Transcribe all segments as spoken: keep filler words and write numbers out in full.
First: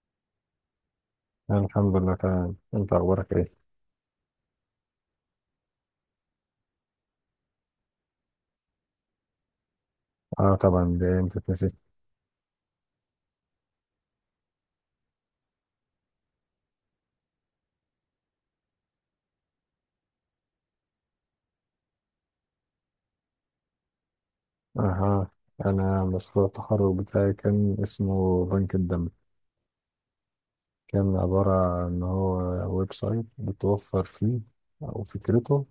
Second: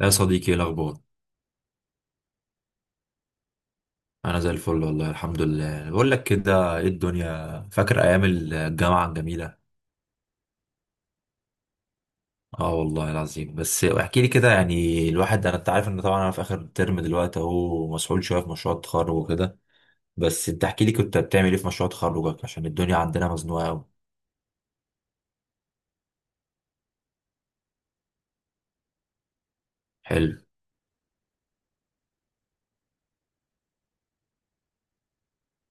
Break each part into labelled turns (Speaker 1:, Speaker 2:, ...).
Speaker 1: يا صديقي، ايه الاخبار؟
Speaker 2: الحمد لله، تمام. انت اخبارك ايه؟
Speaker 1: انا زي الفل والله الحمد لله. بقول لك كده ايه الدنيا، فاكر ايام الجامعه الجميله؟
Speaker 2: اه، طبعا. دي انت تنسيت.
Speaker 1: اه والله العظيم. بس احكي لي كده، يعني الواحد انا انت عارف ان طبعا انا في اخر ترم دلوقتي اهو، مسحول شويه في مشروع التخرج وكده. بس انت احكي لي، كنت بتعمل ايه في مشروع تخرجك؟ عشان الدنيا عندنا مزنوقه قوي.
Speaker 2: اها. انا مشروع التخرج بتاعي كان اسمه بنك الدم.
Speaker 1: حلو.
Speaker 2: كان عبارة عن ان هو ويب سايت بتوفر فيه، او فكرته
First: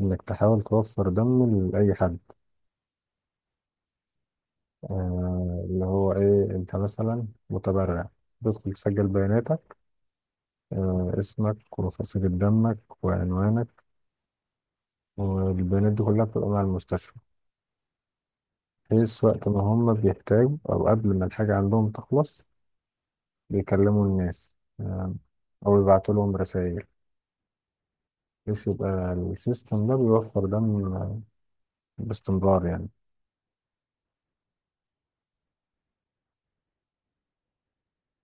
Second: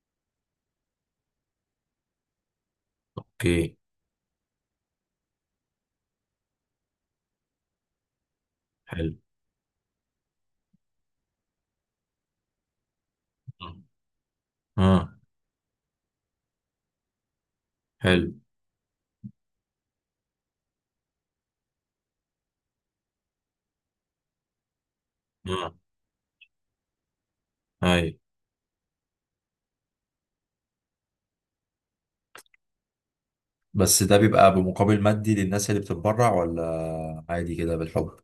Speaker 2: انك تحاول توفر دم لاي حد.
Speaker 1: اوكي.
Speaker 2: آه اللي هو ايه انت مثلا متبرع، تدخل تسجل
Speaker 1: حلو.
Speaker 2: بياناتك. آه اسمك وفصيلة دمك
Speaker 1: اه.
Speaker 2: وعنوانك.
Speaker 1: آه.
Speaker 2: والبيانات دي كلها بتبقى مع المستشفى،
Speaker 1: حلو.
Speaker 2: بحيث وقت ما هم بيحتاجوا أو قبل ما الحاجة عندهم تخلص بيكلموا الناس. آم،
Speaker 1: اه.
Speaker 2: أو يبعتوا لهم رسائل،
Speaker 1: اي.
Speaker 2: بحيث يبقى السيستم ده بيوفر دم باستمرار، يعني.
Speaker 1: بس ده بيبقى بمقابل مادي للناس اللي بتتبرع؟ ولا عادي كده بالحب؟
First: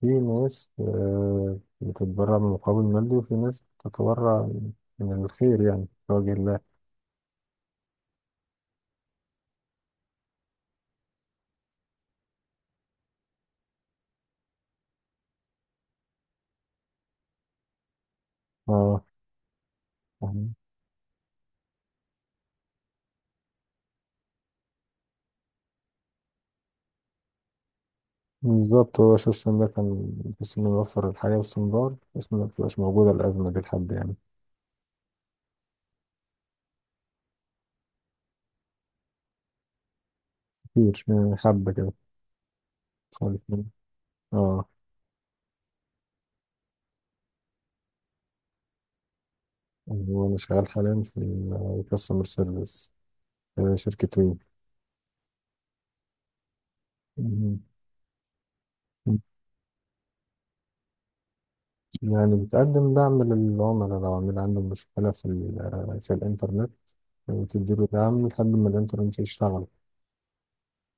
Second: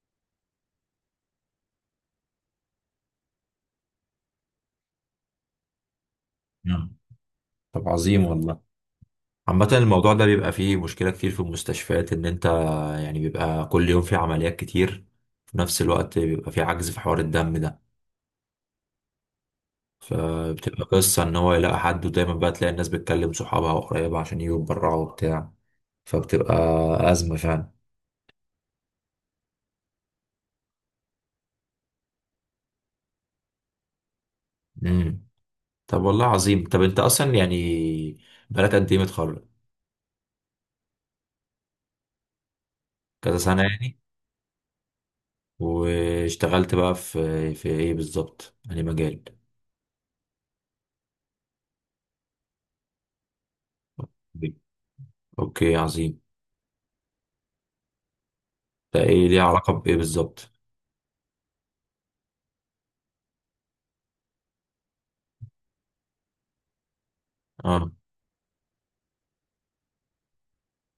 Speaker 2: في ناس آه، بتتبرع بمقابل مادي، وفي ناس بتتبرع من الخير، يعني في وجه الله.
Speaker 1: مم. طب عظيم والله. عامة الموضوع ده بيبقى فيه مشكلة كتير في المستشفيات، إن أنت يعني بيبقى كل يوم في عمليات كتير، في نفس الوقت بيبقى في عجز في حوار الدم ده.
Speaker 2: اه، فاهم.
Speaker 1: فبتبقى قصة إن هو يلاقي حد، ودايما بقى تلاقي الناس بتكلم صحابها وقرايبها عشان يجوا يتبرعوا وبتاع. فبتبقى أزمة فعلا.
Speaker 2: بالظبط، هو السيستم ده كان بس إنه يوفر الحياة باستمرار، بس ما تبقاش موجودة الأزمة دي لحد، يعني.
Speaker 1: امم. طب والله عظيم. طب أنت أصلا يعني بقالك قد إيه متخرج؟
Speaker 2: كتير، آه، حبة كده
Speaker 1: كذا
Speaker 2: خالص.
Speaker 1: سنة يعني.
Speaker 2: اه.
Speaker 1: واشتغلت بقى في في إيه بالظبط؟ يعني مجال.
Speaker 2: وأنا شغال حاليا في كاستمر سيرفيس في شركة وي.
Speaker 1: أوكي عظيم.
Speaker 2: مم.
Speaker 1: ده إيه ليه علاقة بإيه بالظبط؟
Speaker 2: يعني بتقدم دعم للعملاء، لو عميل عنده مشكلة في ال- في الإنترنت، وتديله
Speaker 1: اه.
Speaker 2: دعم لحد ما الإنترنت يشتغل.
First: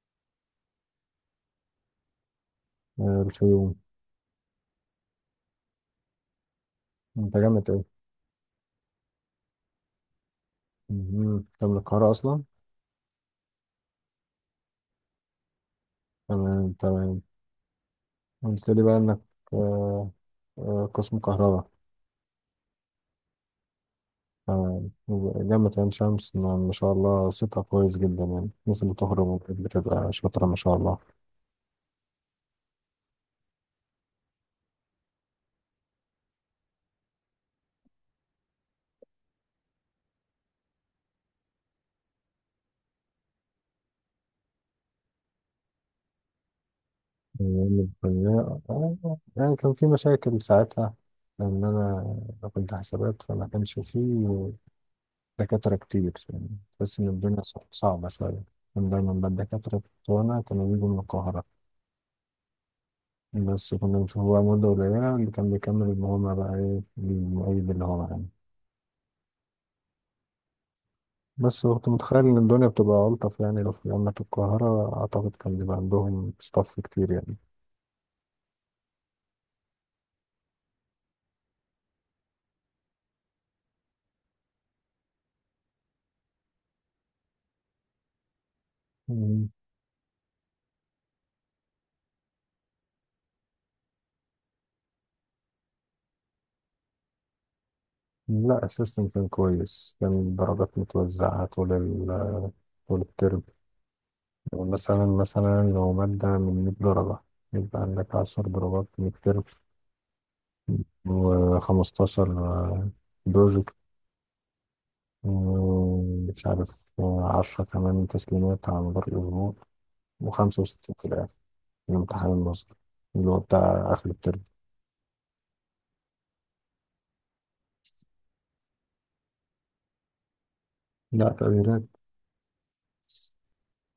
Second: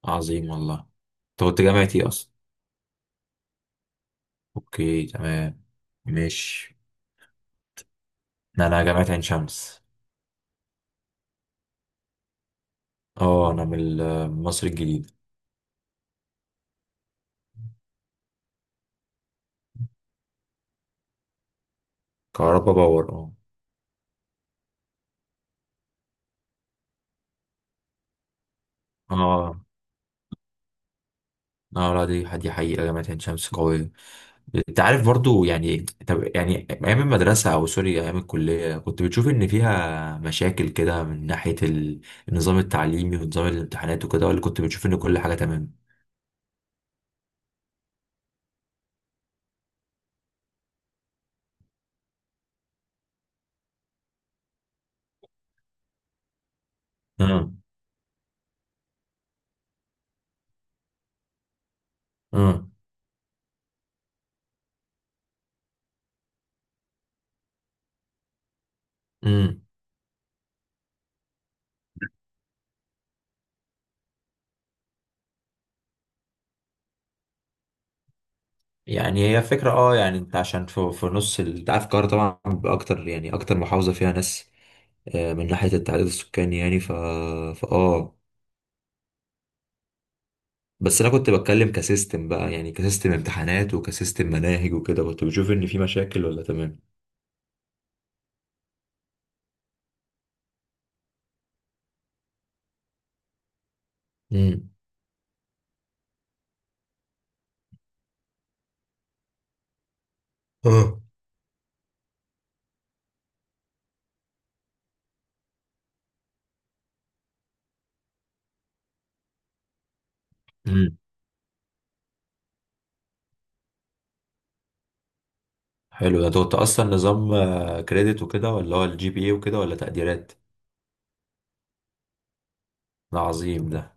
Speaker 1: عظيم والله. انت كنت جامعة ايه اصلا؟
Speaker 2: آه، الخيوم.
Speaker 1: اوكي تمام. ماشي.
Speaker 2: أنت جامد إيه؟
Speaker 1: انا جامعة عين شمس.
Speaker 2: مم. أنت من القاهرة أصلا؟
Speaker 1: اه، انا من ال- من مصر الجديدة.
Speaker 2: تمام، تمام. قلت لي بقى إنك آه، آه، قسم كهرباء.
Speaker 1: كهربا باور، اه.
Speaker 2: تمام. جامعة عين شمس، ما ما شاء الله، صيتها كويس جدا، يعني الناس اللي بتخرج
Speaker 1: اه.
Speaker 2: بتبقى شاطرة ما شاء الله.
Speaker 1: اه لا، دي دي حقيقة جامعة عين شمس قوية. انت عارف برضو يعني. طب يعني ايام المدرسة، او سوري ايام الكلية، كنت بتشوف ان فيها مشاكل كده من ناحية ال- النظام التعليمي ونظام الامتحانات وكده، ولا كنت بتشوف ان كل حاجة تمام؟
Speaker 2: أيام الكلية، آه، يعني كان في مشاكل ساعتها، لأن أنا كنت حسابات فما كانش فيه دكاترة كتير، يعني. تحس إن الدنيا
Speaker 1: اه.
Speaker 2: صع- صعبة شوية. كان دايما بقى الدكاترة بتوعنا كانوا بيجوا من القاهرة،
Speaker 1: اه.
Speaker 2: بس كنا بنشوف بقى مدة قليلة اللي كان بيكمل اللي هما بقى إيه المعيد اللي هو معانا.
Speaker 1: امم.
Speaker 2: بس كنت متخيل إن الدنيا بتبقى ألطف، يعني لو في جامعة القاهرة أعتقد كان بيبقى عندهم ستاف كتير،
Speaker 1: يعني هي فكرة، اه يعني انت عشان في, في نص ال- انت عارف القاهرة طبعا اكتر، يعني اكتر محافظة فيها ناس، آه، من ناحية التعداد السكاني يعني، ف، فا، اه.
Speaker 2: يعني.
Speaker 1: بس انا كنت بتكلم كسيستم بقى، يعني كسيستم امتحانات وكسيستم مناهج وكده، كنت بشوف ان في مشاكل ولا تمام؟
Speaker 2: لا، السيستم كان كويس، كان الدرجات متوزعة طول ال طول الترم.
Speaker 1: امم.
Speaker 2: مثلا مثلا لو مادة من مية درجة، يبقى عندك عشرة درجات من الترم،
Speaker 1: اه.
Speaker 2: و15 بروجكت، ومش عارف، عشر كمان تسليمات على مدار الأسبوع، و65
Speaker 1: امم.
Speaker 2: في الآخر، الامتحان النظري اللي هو بتاع آخر الترم.
Speaker 1: حلو ده. انت كنت اصلا نظام كريدت وكده، ولا هو الجي بي اي وكده، ولا تقديرات؟
Speaker 2: لا، تغييرات.
Speaker 1: ده عظيم ده.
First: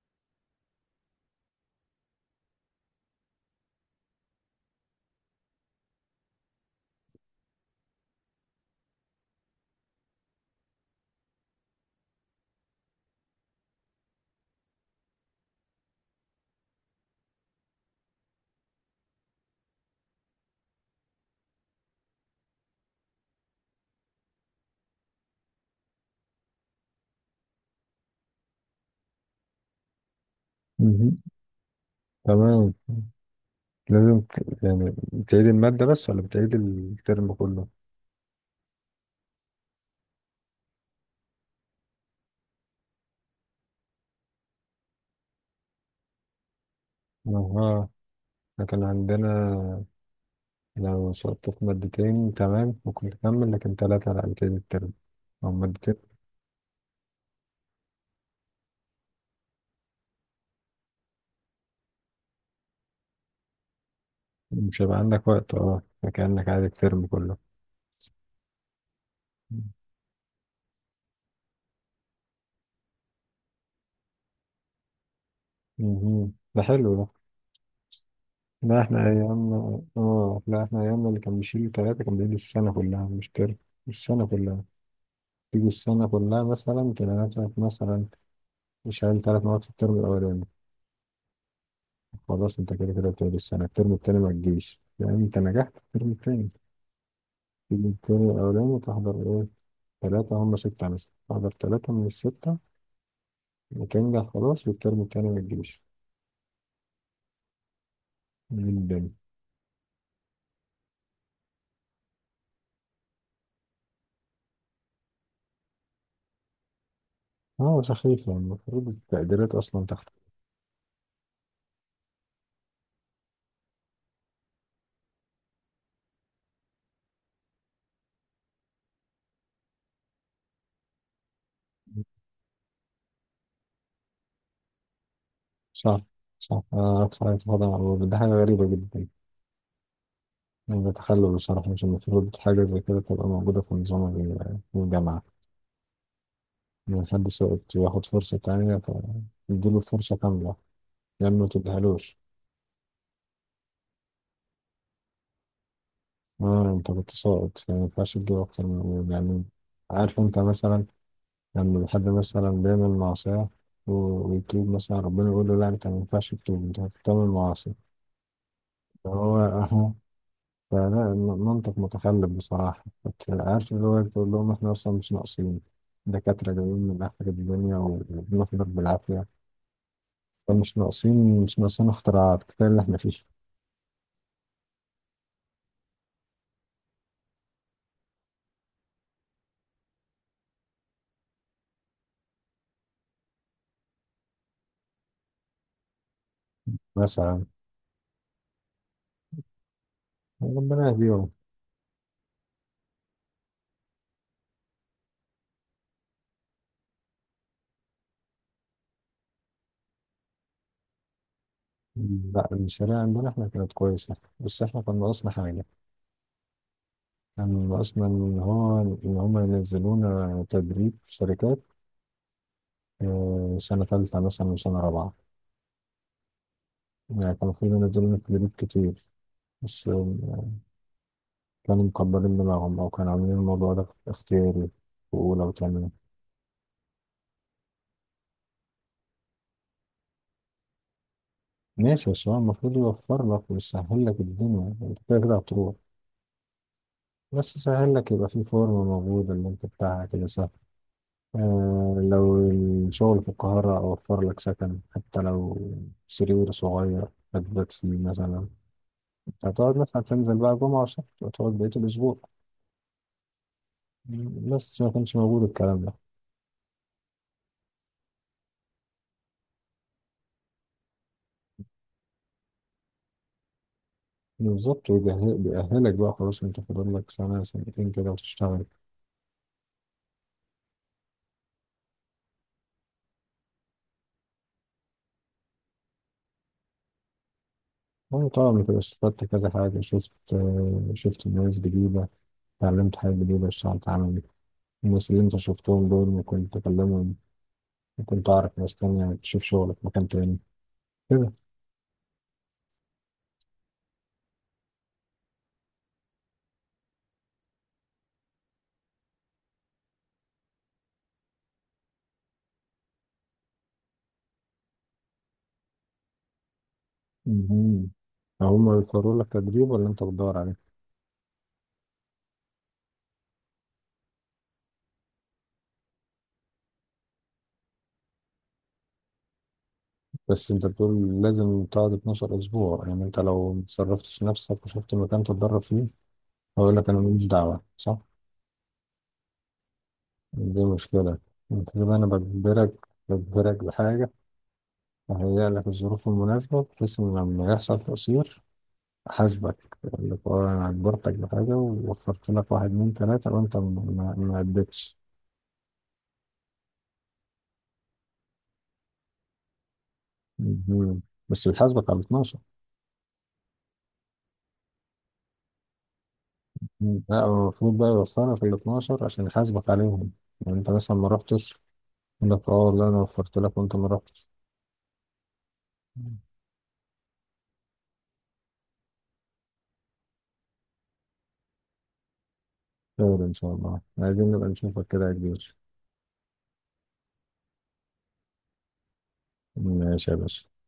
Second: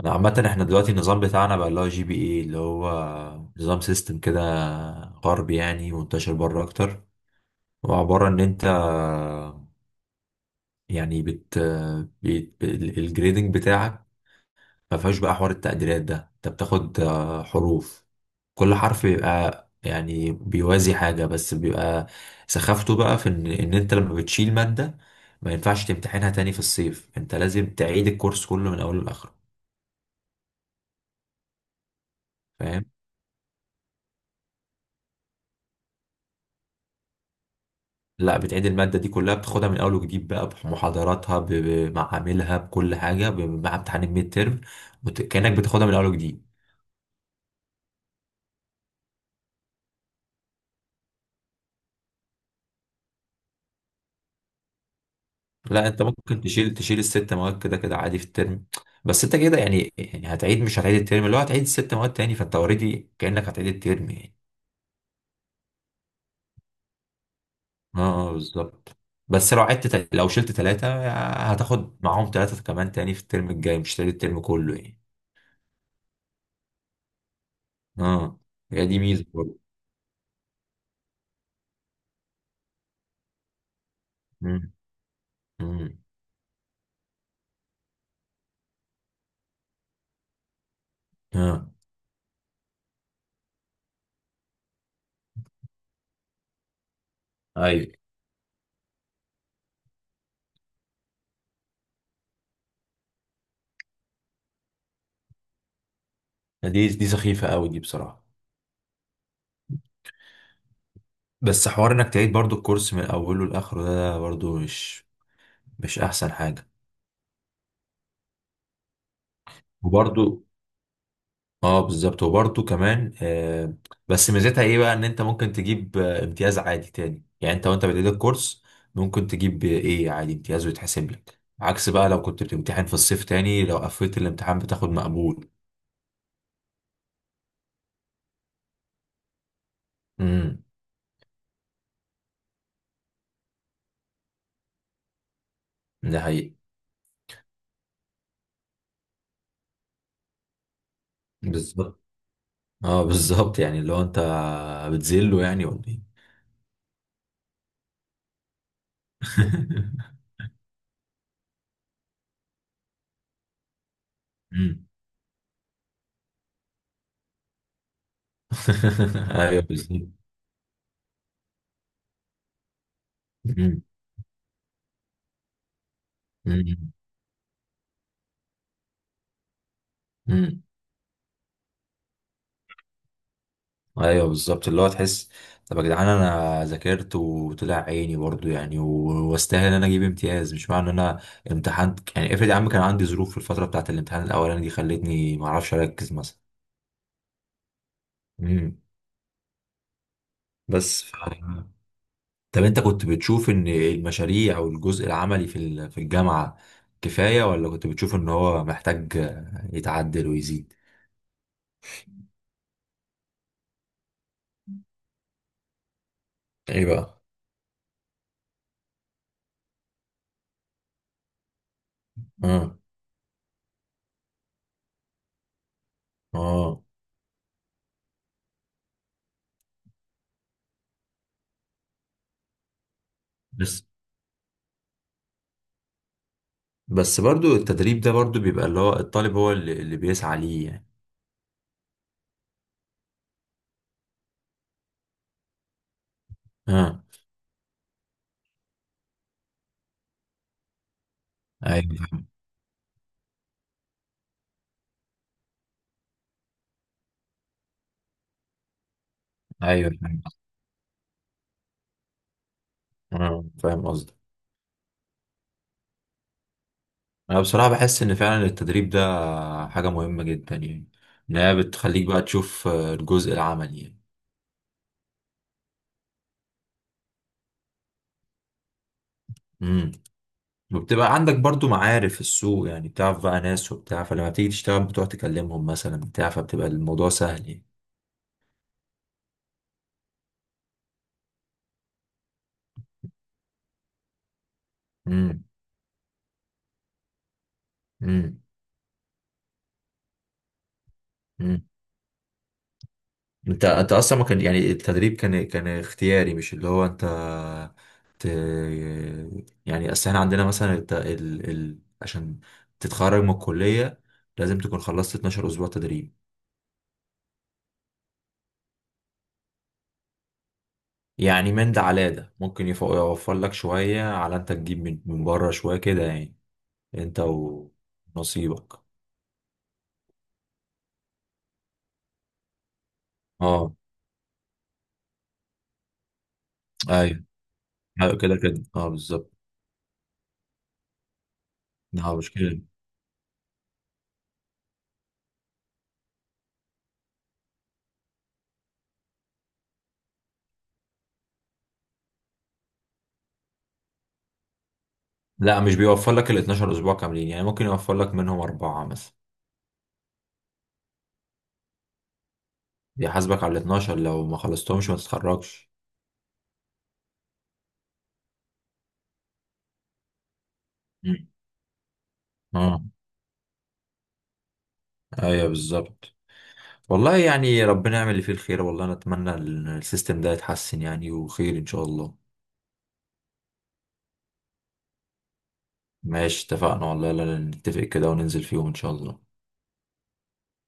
Speaker 1: انا عامة احنا دلوقتي النظام بتاعنا بقى اللي هو جي بي اي، اللي هو نظام سيستم كده غربي، يعني منتشر بره اكتر، وعبارة ان انت يعني بت, بت... الجريدنج بتاعك ما فيهاش بقى حوار التقديرات ده، انت بتاخد آه، حروف. كل حرف بيبقى يعني بيوازي حاجة، بس بيبقى سخافته بقى في ان, إن انت لما بتشيل مادة ما ينفعش تمتحنها تاني في الصيف، انت لازم تعيد الكورس كله من اوله لاخره.
Speaker 2: مهم. تمام.
Speaker 1: فاهم؟
Speaker 2: لازم ت- يعني بتعيد المادة بس ولا بتعيد الترم كله؟
Speaker 1: لا، بتعيد المادة دي كلها، بتاخدها من أول وجديد بقى بمحاضراتها، ب- بمعاملها، بكل حاجة، ب- مع امتحان الميد ترم، وت- كأنك بتاخدها من أول وجديد.
Speaker 2: اها. إحنا كان عندنا، لو سقطت في مادتين تمام ممكن تكمل، لكن ثلاثة على كده الترم أو
Speaker 1: لا
Speaker 2: مادتين
Speaker 1: أنت ممكن تشيل، تشيل الست مواد كده كده عادي في الترم، بس أنت كده يعني يعني هتعيد، مش هتعيد الترم، اللي هو هتعيد الست مواد تاني، فأنت أوريدي كأنك هتعيد الترم يعني.
Speaker 2: مش هيبقى عندك وقت، اه، فكأنك عادي الترم كله.
Speaker 1: اه. آه، بالظبط. بس لو عدت تل- لو شلت ثلاثة هتاخد معاهم ثلاثة كمان تاني في الترم الجاي، مش هتعيد الترم كله يعني.
Speaker 2: مهم. ده حلو ده.
Speaker 1: اه.
Speaker 2: لا
Speaker 1: هي دي
Speaker 2: احنا
Speaker 1: ميزة برضه.
Speaker 2: ايامنا اه لا احنا ايامنا اللي كان بيشيل ثلاثة كان بيشيل السنة كلها مش ترم. السنة كلها.
Speaker 1: مم،
Speaker 2: تيجي
Speaker 1: مم،
Speaker 2: السنة كلها مثلا، تلاقي نفسك مثلا شايل ثلاث مواد في الترم الأولاني،
Speaker 1: اه.
Speaker 2: خلاص انت كده كده بتقعد السنة، الترم التاني ما تجيش، يعني انت نجحت في الترم التاني. تيجي
Speaker 1: ايوه،
Speaker 2: التاني الأولاني وتحضر، إيه، تلاتة هم ستة مثلا، تحضر تلاتة من الستة وتنجح. خلاص، والترم التاني ما تجيش.
Speaker 1: دي دي سخيفة قوي دي بصراحة.
Speaker 2: من الدنيا.
Speaker 1: بس حوار انك تعيد برضو الكورس من اوله لاخره، ده ده برضو مش مش احسن حاجة.
Speaker 2: اه، سخيف، يعني المفروض التقديرات أصلا تحت.
Speaker 1: وبرضو اه بالظبط، وبرضو كمان آه، بس ميزتها ايه بقى، ان انت ممكن تجيب آه، امتياز عادي تاني، يعني انت وانت بتعيد الكورس ممكن تجيب ايه عادي امتياز ويتحسب لك، عكس بقى لو كنت بتمتحن في الصيف تاني، لو قفلت الامتحان بتاخد مقبول.
Speaker 2: صح، صح، آه، صحيح، طبعا هو ده حاجة غريبة جدا.
Speaker 1: امم.
Speaker 2: يعني بتخلل بصراحة، مش المفروض حاجة زي كده تبقى موجودة في نظام ال- الجامعة.
Speaker 1: ده حقيقي.
Speaker 2: إن حد سقط ياخد فرصة تانية فيديله فرصة كاملة، يعني ما
Speaker 1: بالظبط.
Speaker 2: تديهالوش.
Speaker 1: اه بالظبط، يعني لو انت بتذله يعني ولا ايه؟
Speaker 2: اه، انت كنت ساقط يعني ما ينفعش تجيب أكتر من، يعني. عارف انت مثلا لما بحد مثلا بيعمل معصية و- ويتوب،
Speaker 1: مم.
Speaker 2: مثلا ربنا يقول له: لا، أنت ما ينفعش تتوب، أنت بتعمل معاصي. فهو
Speaker 1: ايوه
Speaker 2: أهو.
Speaker 1: بالظبط.
Speaker 2: فلا، الم- منطق متخلف بصراحة، بت- عارف
Speaker 1: مم.
Speaker 2: اللي هو تقول لهم: إحنا أصلا مش ناقصين دكاترة جايين
Speaker 1: مم.
Speaker 2: من آخر الدنيا و- وبنحضر بالعافية.
Speaker 1: مم.
Speaker 2: فمش ناقصين، مش ناقصين اختراعات، كفاية اللي إحنا فيه.
Speaker 1: ايوه بالظبط، اللي هو تحس. طب يا جدعان، انا ذاكرت وطلع عيني برضو يعني، و- واستاهل ان انا اجيب امتياز، مش معنى ان انا امتحنت يعني، افرض يا عم كان عندي ظروف في الفتره بتاعت الامتحان الاولاني دي خلتني ما اعرفش اركز مثلا.
Speaker 2: مثلا،
Speaker 1: مم.
Speaker 2: ربنا
Speaker 1: بس ف...
Speaker 2: يهديهم.
Speaker 1: طب انت كنت بتشوف ان المشاريع او الجزء العملي في ال- في الجامعه كفايه، ولا كنت بتشوف ان هو محتاج يتعدل ويزيد؟
Speaker 2: لا، الشريعة عندنا إحنا كانت كويسة، بس إحنا كان ناقصنا حاجة.
Speaker 1: ايه بقى.
Speaker 2: كان ناقصنا إن هو إن هما ينزلونا تدريب في شركات،
Speaker 1: اه.
Speaker 2: آه، سنة تالتة مثلا وسنة رابعة.
Speaker 1: اه.
Speaker 2: يعني كانوا في منزلين في جروب كتير، بس، آه، كانوا مكبرين دماغهم أو كانوا عاملين الموضوع ده اختياري في أولى وتانية.
Speaker 1: بس برضو التدريب ده برضو بيبقى اللي هو الطالب هو اللي, اللي بيسعى ليه يعني.
Speaker 2: ماشي، بس هو المفروض يوفر لك ويسهل لك الدنيا، أنت كده كده هتروح،
Speaker 1: اه.
Speaker 2: بس يسهل لك، يبقى في فورم موجود اللي أنت بتاعها كده سهل.
Speaker 1: ايوه
Speaker 2: آه
Speaker 1: فاهم.
Speaker 2: لو الشغل في القاهرة أوفر لك سكن، حتى لو سرير صغير هتبات فيه مثلا، هتقعد
Speaker 1: ايوه
Speaker 2: مثلا
Speaker 1: فاهم
Speaker 2: تنزل
Speaker 1: قصدك.
Speaker 2: بقى جمعة وسبت وتقعد بقية الأسبوع.
Speaker 1: اه فاهم قصدي.
Speaker 2: بس ما كانش موجود الكلام ده.
Speaker 1: انا بصراحة بحس ان فعلا التدريب ده حاجة مهمة جدا يعني، ان هي بتخليك بقى تشوف آه، الجزء العملي يعني.
Speaker 2: بالظبط، ويجهز- بيأهلك بقى، خلاص انت فاضل لك سنة سنتين كده وتشتغل.
Speaker 1: امم. وبتبقى عندك برضو معارف في السوق يعني، بتعرف بقى ناس وبتاع، فلما تيجي تشتغل بتقعد تكلمهم مثلا بتاع فبتبقى الموضوع سهل يعني.
Speaker 2: وانا طبعا كده استفدت كذا حاجة، شفت آه، شفت ناس جديدة، اتعلمت حاجة جديدة، اشتغلت عملي. الناس اللي انت
Speaker 1: امم.
Speaker 2: شفتهم دول ممكن تكلمهم، ممكن تعرف ناس تانية تشوف شغلك في مكان تاني، كده.
Speaker 1: امم. انت انت اصلا ما كان يعني التدريب كان كان اختياري، مش اللي هو انت ت... يعني اصل احنا عندنا مثلا الت... ال... ال... عشان تتخرج من الكلية لازم تكون خلصت 12 اسبوع تدريب.
Speaker 2: مهم. هما بيقرروا لك تدريب ولا انت بتدور عليه؟
Speaker 1: يعني من ده على ده ممكن يف- يوفر لك شوية، على انت تجيب من من بره شوية كده يعني، انت ونصيبك.
Speaker 2: بس انت بتقول لازم تقعد اثنا عشر اسبوع، يعني انت لو
Speaker 1: اه.
Speaker 2: متصرفتش نفسك وشفت مكان تتدرب فيه، هقول لك انا
Speaker 1: ايوه.
Speaker 2: ماليش دعوة، صح؟
Speaker 1: ايوه كده كده، اه بالظبط.
Speaker 2: دي مشكلة. انت كده، انا
Speaker 1: اه مش كده.
Speaker 2: بجبرك بجبرك بحاجة، اهيئ لك الظروف المناسبة بحيث ان لما يحصل تقصير احاسبك. اقول لك: اه انا اجبرتك بحاجة ووفرت لك واحد اتنين تلاتة، وانت ما ما- ما اديتش.
Speaker 1: لا مش بيوفر لك ال اثنا عشر اسبوع كاملين يعني، ممكن يوفر لك منهم اربعة مثلا.
Speaker 2: مهم. بس بيحاسبك على اتناشر.
Speaker 1: بيحاسبك على ال اتناشر، لو ما خلصتهمش ما تتخرجش.
Speaker 2: مم. لا هو المفروض بقى يوفرك ال الاثنا عشر عشان يحاسبك عليهم، يعني انت مثلا ما
Speaker 1: مم.
Speaker 2: رحتش، يقول لك: اه
Speaker 1: اه
Speaker 2: والله انا وفرت لك وانت ما رحتش.
Speaker 1: ايوه بالظبط.
Speaker 2: مم.
Speaker 1: والله يعني ربنا يعمل اللي فيه الخير. والله انا اتمنى ال- السيستم ده يتحسن يعني، وخير ان شاء الله.
Speaker 2: خير ان شاء الله، عايزين نبقى نشوفك كده يا كبير.
Speaker 1: ماشي اتفقنا والله، لا لا، نتفق كده وننزل فيهم ان شاء الله.
Speaker 2: ماشي يا باشا.